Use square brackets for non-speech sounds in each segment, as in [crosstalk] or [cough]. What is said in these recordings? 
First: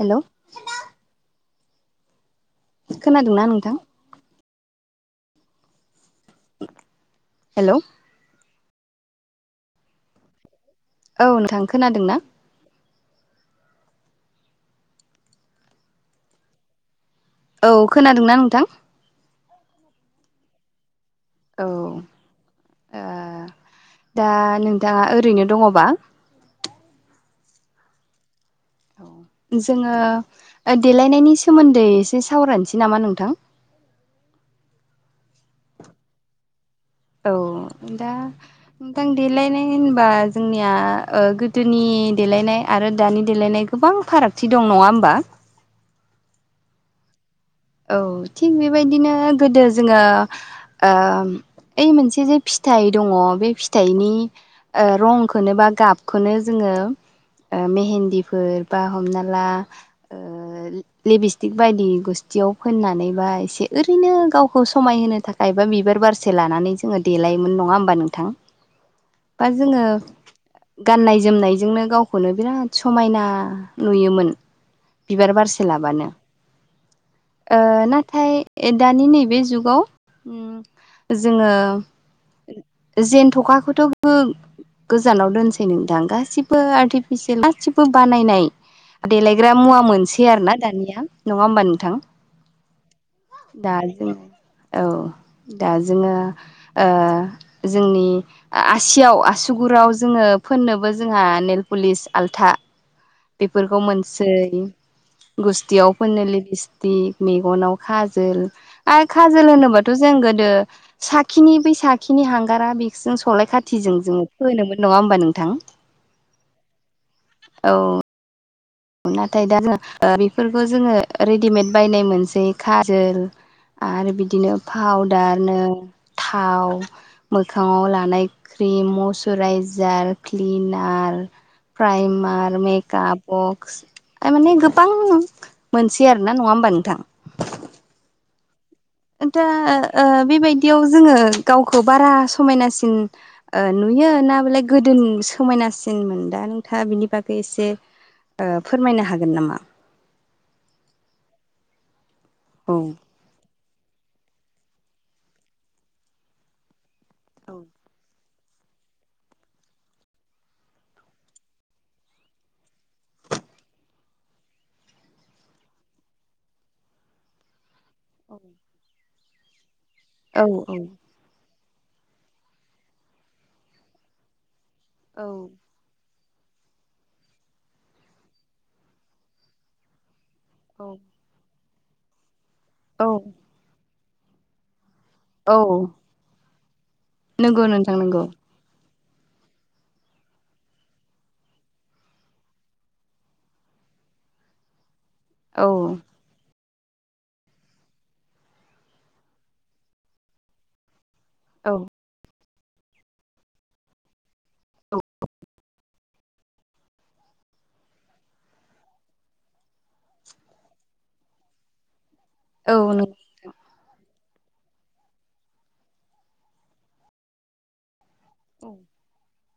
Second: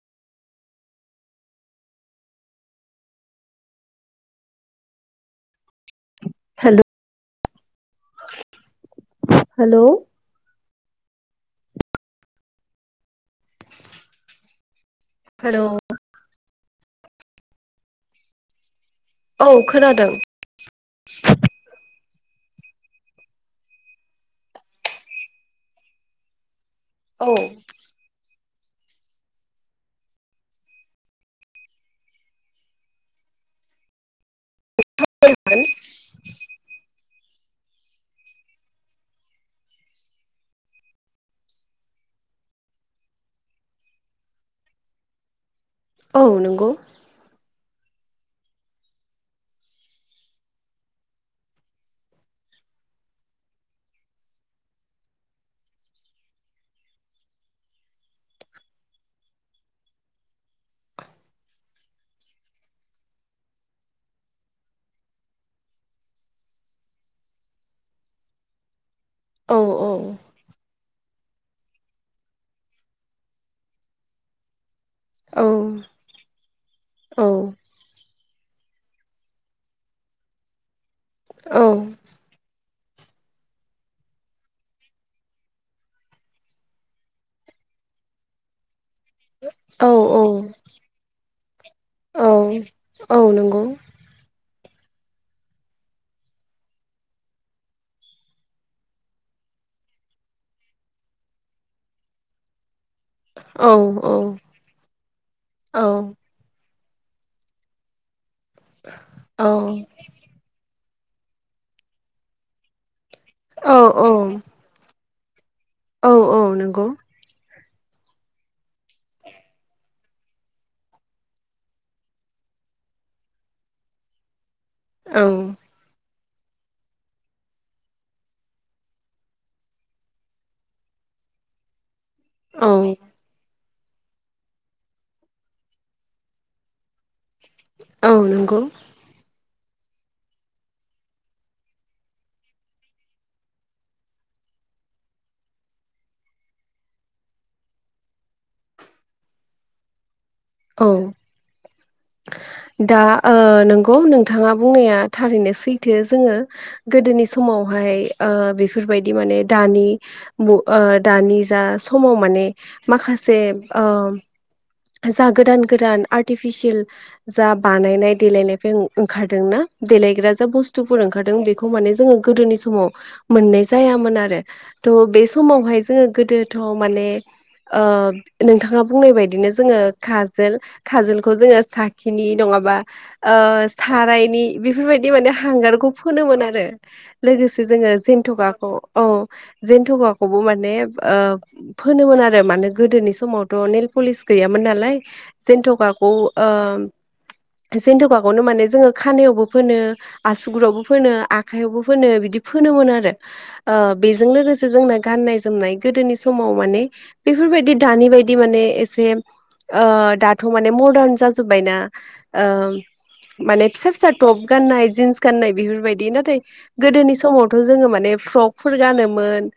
हेल'। खोनादोंना नोंथां? Hello. Hello. Hello. औ नोंथां खोनादों ना? हेल'। औ खोनादोंना नोंथां? औ खोनादों। औ ओ दा नों दा ओरैनो दङबा? औ। जोङो देलायनायनि सोमोन्दै एसे सावरायनोसै नामा नोंथां? औ दा नोंथां देलायनाय होनबा जोंनिया ओ गोदोनि देलायनाय आरो दानि देलायनाय गोबां फारागथि दं नङा होमबा? औ नंगौ। औ थिग बेबायदिनो गोदो जोङो ओम ओइ मोनसे जे फिथाइ दङ बे फिथाइनि ओ रंखोनो बा गाबखोनो जोङो ओ मेहेन्दिफोर बा हमना ला ओ ओ लिबस्टिक बायदि गुस थियाव फोननानै बा एसे ओरैनो गावखौ समाय होनो थाखाय बा बिबार बारसे लानानै जोङो देलायोमोन नङा होमबा नोंथां? बा औ जोङो औ गाननाय जोमनायजोंनो गाव खौनो बिराद समायना नुयोमोन बिबार औ बारसे लाबानो। औ ओ नाथाय दानि नैबे जुगाव ओम जोङो औ जेनथखाखौथ' गोजानाव दोनसै नोंथां गासिबो आर्टिफिसियेल गासिबो बानायनाय देलायग्रा मुवा मोनसै आरो ना दानिया नङा होमबा नोंथां? औ। औ नंगौ दा जोङो औ दा जोङो ओ जोंनि आसियाव आसुगुराव जोङो फोननोबो जोंहा नेेलपुलिस आल्था औ बेफोरखौ औ मोनसेै औ गुस्थियाव फोननो लिबिस ग मेगनाव खाजोल आरो खाजोल होनोबाथ' जों गोदो साखिनि बै साखिनि हांगारा बे जों सलाय औ खाथिजों जोङो फोनोमोन नङा होमबा नोंथां? औ - औ नंगौ। औ। नाथाय दा जोङो बेफोरखौ जोङो रेडिमेद बायनाय मोनसै खाजोल आरो बिदिनो औ पावदारनो थाव मोखाङाव लानाय क्रिम मयचुराइजार क्लिनार प्राइमा आरो औ मेकआप बक्स थामाने गोबां मोनसे आरोना नङा होमबा नोंथां। औ नंगौ। दा बेबायदियाव जोङो गावखौ बारा समायनासिन ओ नुयो ना बेलाय गोदो समायनासिनमोन दा नोंथाङा बिनि बागै एसे आ फोरमायनो हागोन नामा औ औ दा नंगौ नोंथाङा बुंनाया थारैनो सैथो जोङो गोदोनि औ समावहाय बेफोरबायदि माने दानि दानि जा समाव माने माखासे जा गोदान गोदान आर्टिफिसियेल जा बानायनाय देलायनायफोर ओंखारदोंनाा देलायग्रा जा बुस्थुफोर ओंखार ओंखारदों बेखौ माने जोङो गोदोनि समाव मोननाय जायामोन आरो थह औ बे समावहाय जोङो गोदोथ' माने नोंथाङा बुंनाय बायदिनो जोङो खाजोल खाजोलखौ जोङो साखिनि नङाबा ओ सारायनि बेफोरबायदि माने औ हांगारखौ फोनोमोन आरो नंगौ लोगोसे जोङो नोंथां नंगौ जन्थकआ औ औ जेनथुखौखौबो माने आ फोनोमोन आरो मानो गोदोनि समावथ' नेेल पलिस गैयामोन नालाय औ जन्थ'खाखौ आम जेन्थ'खाखौनो माने जोङो खानायावबो फोनो आसुगुरावबो फोनो औ आखायावबो फोनो बिदि फोनोमोन आरो आ बेजों लोगोसे औ जोंना गाननाय जोमनाय गोदोनि समाव माने बेफोरबायदि दानि बायदि माने एसे आ दाथ' माने मदार्न जाजोब्बायना औ नों माने फिसा फिसा टप गाननाय जिन्स गाननाय बेफोरबायदि नाथाय गोदोनि समावथ' जोङो माने औ फ्रकफोर गानोमोन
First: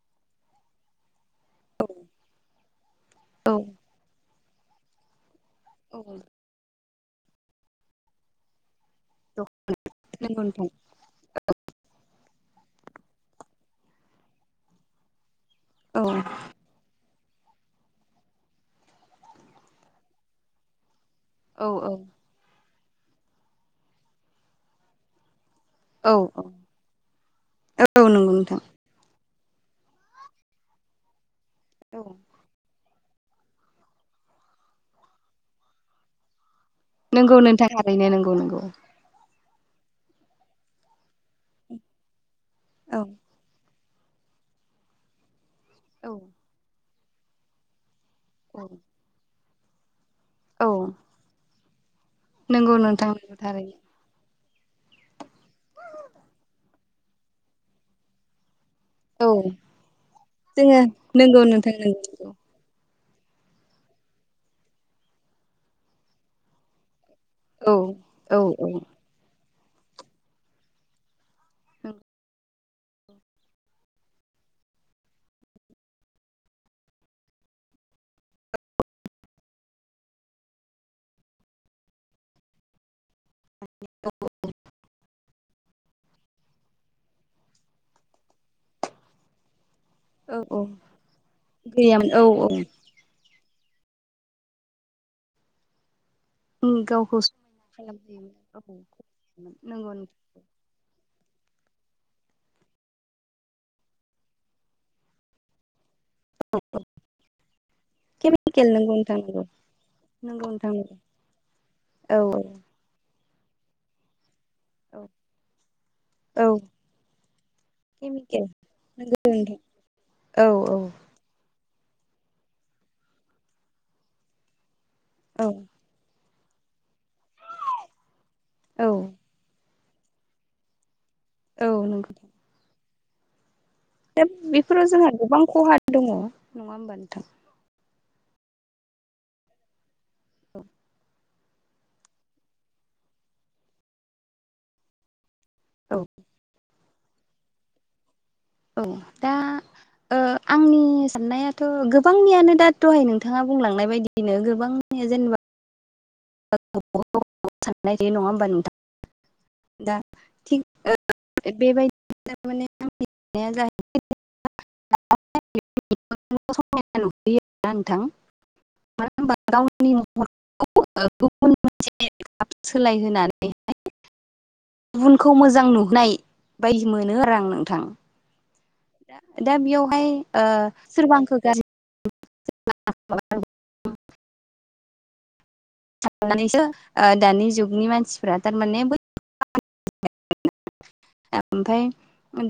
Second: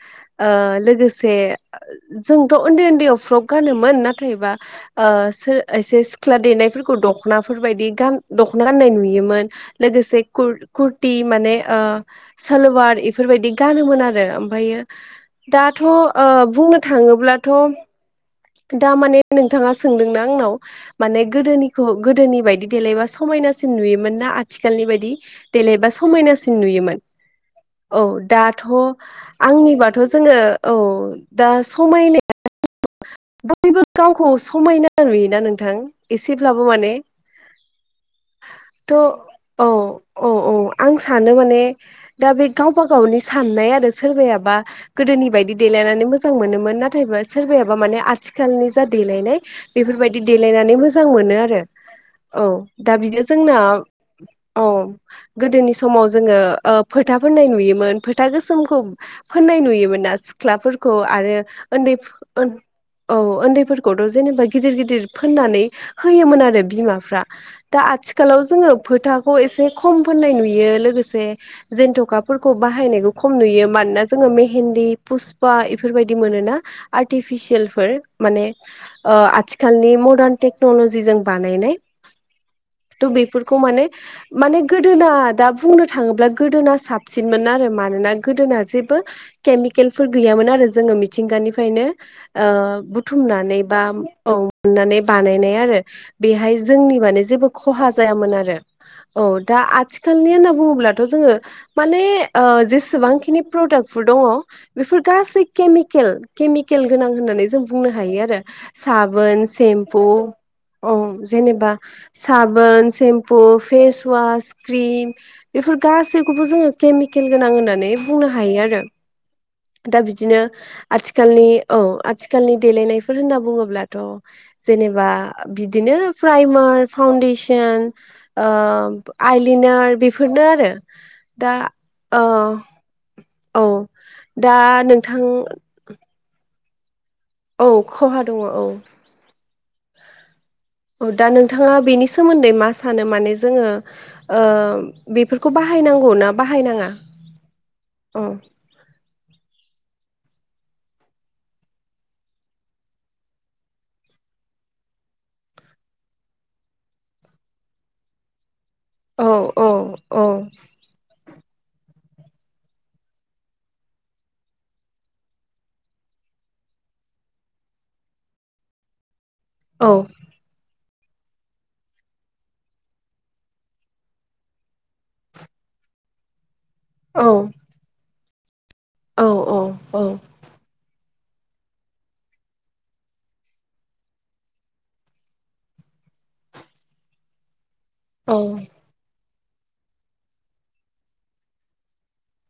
आ लोगोसे जे जोंथ' उन्दै उन्दैयाव फ्रक औ गानोमोन नाथायबा आ सोर एसे सिख्ला देनायफोरखौ दख'नाफोर बायदि गान दख'ना गाननाय नुयोमोन। मोन लोगोसे नंगौ खुल, नोंथां खु टि माने आ सालवार इफोरबायदि गानोमोन आरो ओमफायो दाथ' औ आ बुंनो थाङोब्लाथ' दा माने नोंथाङा सोंदोंना आंनाव माने औ गोदोनिखौ गोदोनि बायदि देलायबा समायनासिन नुयोमोन ना आथिखालनि बायदि देलायबा औ औ समायनासिन नुयोमोन औ नंगौ नोंथां दाथ' आंनिबाथ' जोङो औ दा समायनाय बयबो गावखौ समायना नुयोना नोंथां एसेब्लाबो माने नंगौ नोंथाङ ओरैनो नंगौ नंगौ। थ' औ औ औ आं सानो माने दा बे गावबा औ गावनि साननाय आरो सोरबायायाबा गोदोनि बायदि देलायनानै औ मोजां मोनोन नाथायबा सोरबायाबा माने आथिखालनि जा देलायनाय बेफोरबायदि बि औ देलायनानै मोजां मोनो आरो औ नंगौ दा नोंथां बिदि नंगौ जोंना थारैनो औ गोदोनि समाव जोङो फोथा फोननाय नुयोमोन फोथा गोसोमखौ औ फोननाय नुयोमोन ना जोङो सिख्लाफोरखौ आरो नंगौ नोंथां उन्दै नंगौ औ उन्दैफोरखौथ' जेनेबा गिदिर गिदिर फोननानै होयोमोन आरो बिमाफ्रा औ दा औ आथिखालाव औ जोङो फोथाखौ एसे खम फोननाय नुयो लोगोसे जेेनथ'खाफोरखौ बाहायनायखौ खम नुयो मानोना जोङो मेहेन्ददि फुसपा इफोरबायदि मोनोना आर्टिफिसियेल फोर माने आथिखालनि मदार्न टेक्नल'जिजों बानायनाय थ' बेफोरखौ माने माने गोदोना दा बुंनो थाङोब्ला गोदोना साबसिनमोन आरो मानोना गोदोना जेबो केमिकेलफोर औ गैयामोन औ आरो जोङो मिथिंगानिफ्रायनो गैयामोन औ औ ओ बुथुमनानै बा औ मोननानै बानायनाय आरो बेहाय जोंनि गावखौ माने जेबो समायना खहा जायामोन आरो खालामहोयोमोन औ दा नंगौ आथिखालनि होनना बुङोब्लाथ' जोङो माने ओ जेसेबांखिनि प्रडाक्टफोर दङ' बेफोर गासै केमिकेल केमिकेल गोनां होननानै जों बुंनो हायो। आरो केमिकेल नंगौ नोंथां नंगौ साबोन, सेम्पु, नंगौ नोंथां औ जेनेबा औ साबोन, सेम्पु, फेसवास, औ क्रिम बेफोर गासैखौबो औ जोङो केमिकेल गोनां होननानै बुंनो केमिकेल हायो आरो नंगौ नोंथां दा बिदिनो औ औ आथि आथिखालनि औ आथिखालनि देलेनायफोर होनना बुङोब्लाथ' जेनेबा औ बिदिनो प्राइमार फावनदिशन ओ औ आइलिनार बेफोर बेफोरनो आरो दा औ नंगौ ओ औ दा बेफोराव जोंहा नोंथां गोबां खहा दङ नङा होमबा नोंथां औ खहा दङ औ औ, औ दा नोंथाङा बेनि सोमोन्दै मा सानो माने जोङो ओ बेफोरखौ औ बाहायनांगौ ना बाहायनाङा औ औ दा ओ आंनि साननायाथ' गोबांनियानो दा दहाय नोंथाङा बुंलांनाय बायदि बिनो गोबां जेनेबा [unintelligible] नङा होमबा नोंथां औ, औ दा औ थिक [unintelligible] [unintelligible] समायना नुयो आरोना नोंथां मानो होनबा औ गावनि मोखां गुबुन मोनसे सोलाय होनानै गुबुनखौ मोजां नुहोनाय बायदि मोनो औ आरो आं नोंथां। औ दा बेयावहाय ओ सोरबा आंखो गाज्रि [unintelligible] सान्नानैसो दानि जुगनि मानसिफ्रा थारमाने ओमफाय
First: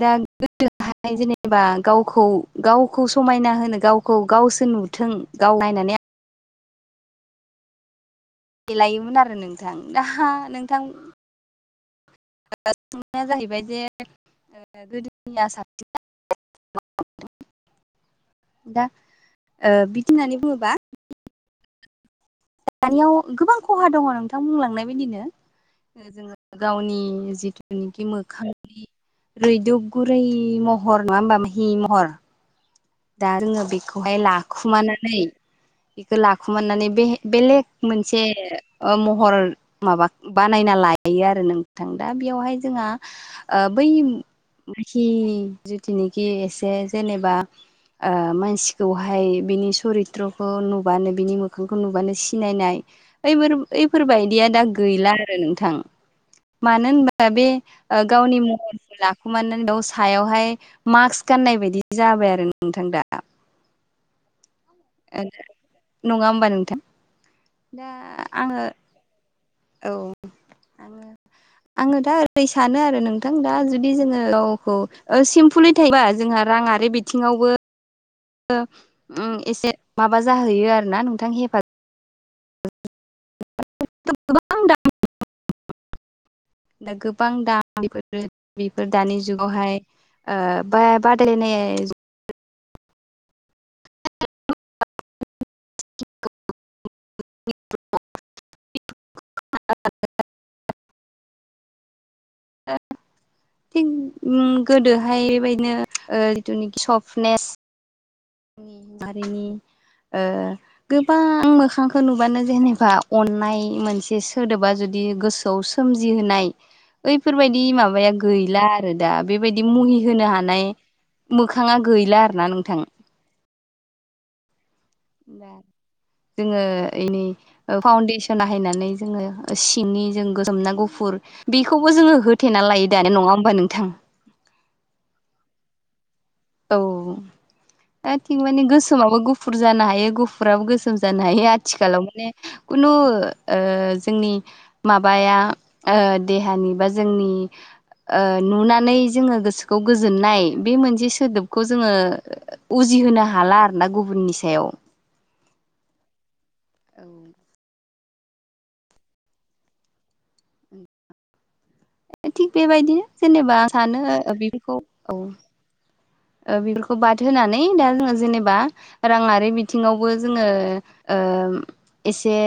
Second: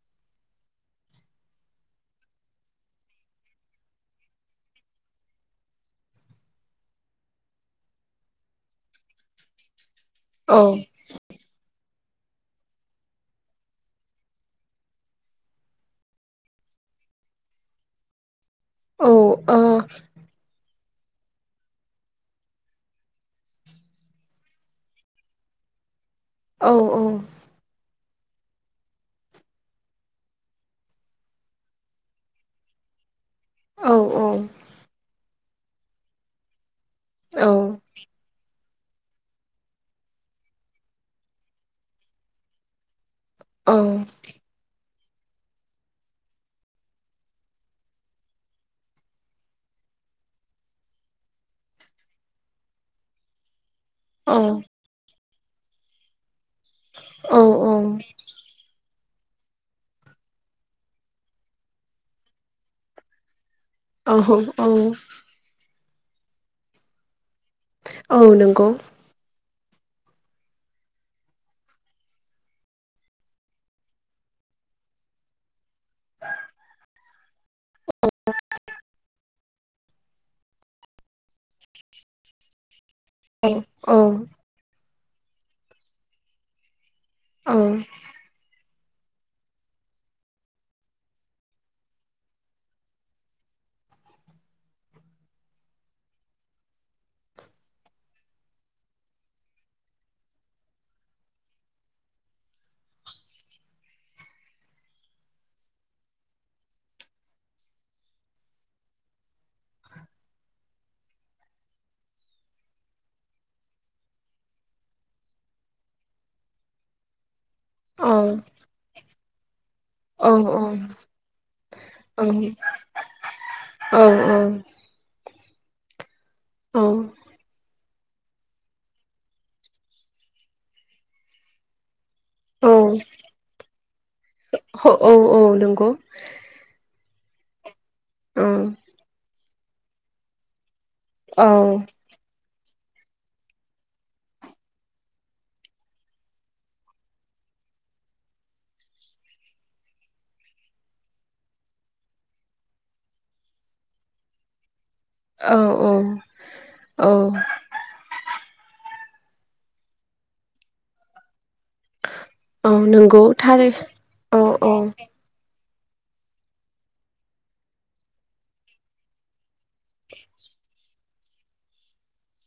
दा गोदोनि जेनेबा गावखौ गावखौ समायना होनो गावखौ गावसो नुथों गाव नायनानै देलायोमोन आरो नोंथां दा औ नोंथां [unintelligible] [unintelligible] [unintelligible] [unintelligible] दा ओ बिदि होननानै बुङोब्ला दानियाव गोबां खहा दङ नोंथां बुंलांनाय बायदिनो जोङो औ गावनि जिथु जेनेखि मोखांनि रैदुब गुरै महर नङा होमबा मिहि महर दा जोङो औ बेखौहाय लाखुमानानै बेखौ लाखुमानानै बे बेलेक मोनसे महर माबा बानायना लायो आरो नोंथां दा बेयावहाय जोंहा बै मानसिनि जितुनिखि एसे जेनेबा मानसिखौहाय बिनि सरित्रखौ नुबानो बिनि मोखांखौ नुबानो सिनायनाय ओइफोर बायदिया दा गैला आरो नोंथां। मानो होनबा बे गावनि महर लाखुमानो दा सायावहाय मास्क गाननाय बायदि जाबाय आरो नोंथां दा। औ औ। नङा होमबा नोंथां। दा औ आङो नंगौ औ। आङो आङो दा ओरै सानो आरो नोंथां दा जुदि जोङो गावखौ ओ सिम्पोलै थायोबा जोंहा राङारि बिथिङावबो ओ ओम एसे माबा जाहैयो आरो ना नोंथां हेफाजाब औ औ। [unintelligible] गोबां दा औ बेबायदिनो बेफोर दानि जुगावहाय ओ बा बादायलायनाय [unintelligible] [unintelligible] [unintelligible] थिग गोदोहाय बेबायदिनो इलेक्ट्रनिक सफ्टनेस जोंनि बारिनि ओ गोबां मोखांखौ नुबानो जेनेबा अननाय मोनसे सोदोबा जुदि गोसो खौ सोमजिहोनाय ओइफोरबायदि औ माबाया गैला दा बेबायदि मुहि होनो हानाय मोखाङा गैला आरो ना नोंथां। औ औ। जोङो इनि ओ फाउन्डेसन हायनानै जोङो सिंनि जों गोसोमना गुफुर बेखौबो जोङो हो थेना लायो दानो नङा होमबा नोंथां? औ औ नंगौ। औ दा थिग माने गोसोमाबो गुफुर जानो हायो गुफु फुराबो गोसोम जानो हायो आथिखालाव माने खुनु जोंनि माबाया ओ देहानि बा जोंनि ओ नुनानै जोङो गोसोखौ गोजोननाय बे मोनसे सोदोबखौ जोङो उजिहोनो हाला आरो ना गुबुननि सायाव। औ औ औ। थिग औ बेबायदिनो नंगौ जेनेबा थारै सानो औ औ बेफोरखौ औ। ओ बेफोरखौ बाद होनोनानै दा जोङो जेनेबा राङारि बिथिङावबो जोङो ओ एसे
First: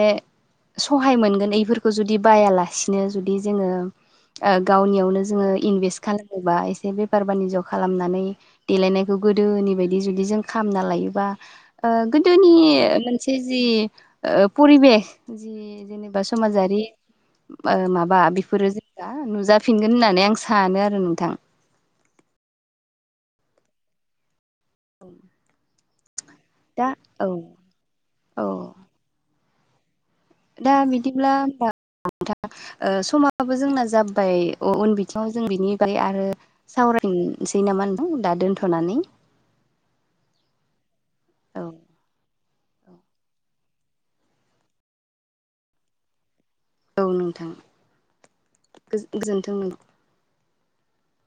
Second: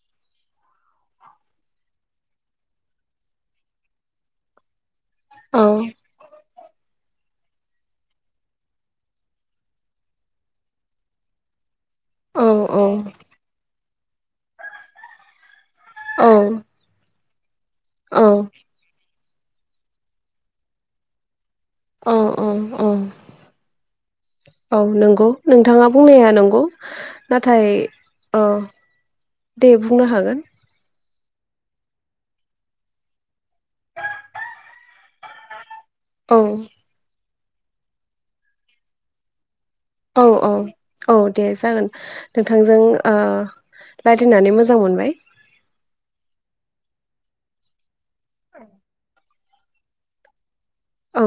सहाय मोनगोन बेफोरखौ जुदि बायालासिनो जुदि जोङो ओ गावनियावनो जोङो औ इनभेस्ट खालामोबा एसे बेफार बानिज्य खालामनानै देलायनायखौ गोदोनि बायदि जुदि जों खामना लायोबा ओ गोदोनि मोनसे जि ओ परिबेस जि औ जेनेबा समाजारि ओ माबा बेफोरो जेनेबा नुजाफिनगोन होननानै आं सानो आरो नोंथां। औ औ औ औ नोंगौ नोंथाङा बुंनाया नोंगौ। दा औ नाथाय औ दे बुंनो हागोन। दा बिदिब्ला होमबा ओ समाबो जोंना जाब्बाय उन बिथिङाव जों बिनि ओमफ्राय आरो औ सावरायनोसै नामा होनदों दा दोनथ'नानै। औ औ औ दे जागोन नोंथांजों ओ रायज्लायनानै मोजां मोनबाय। औ नोंथां गोजोनथों नों औ।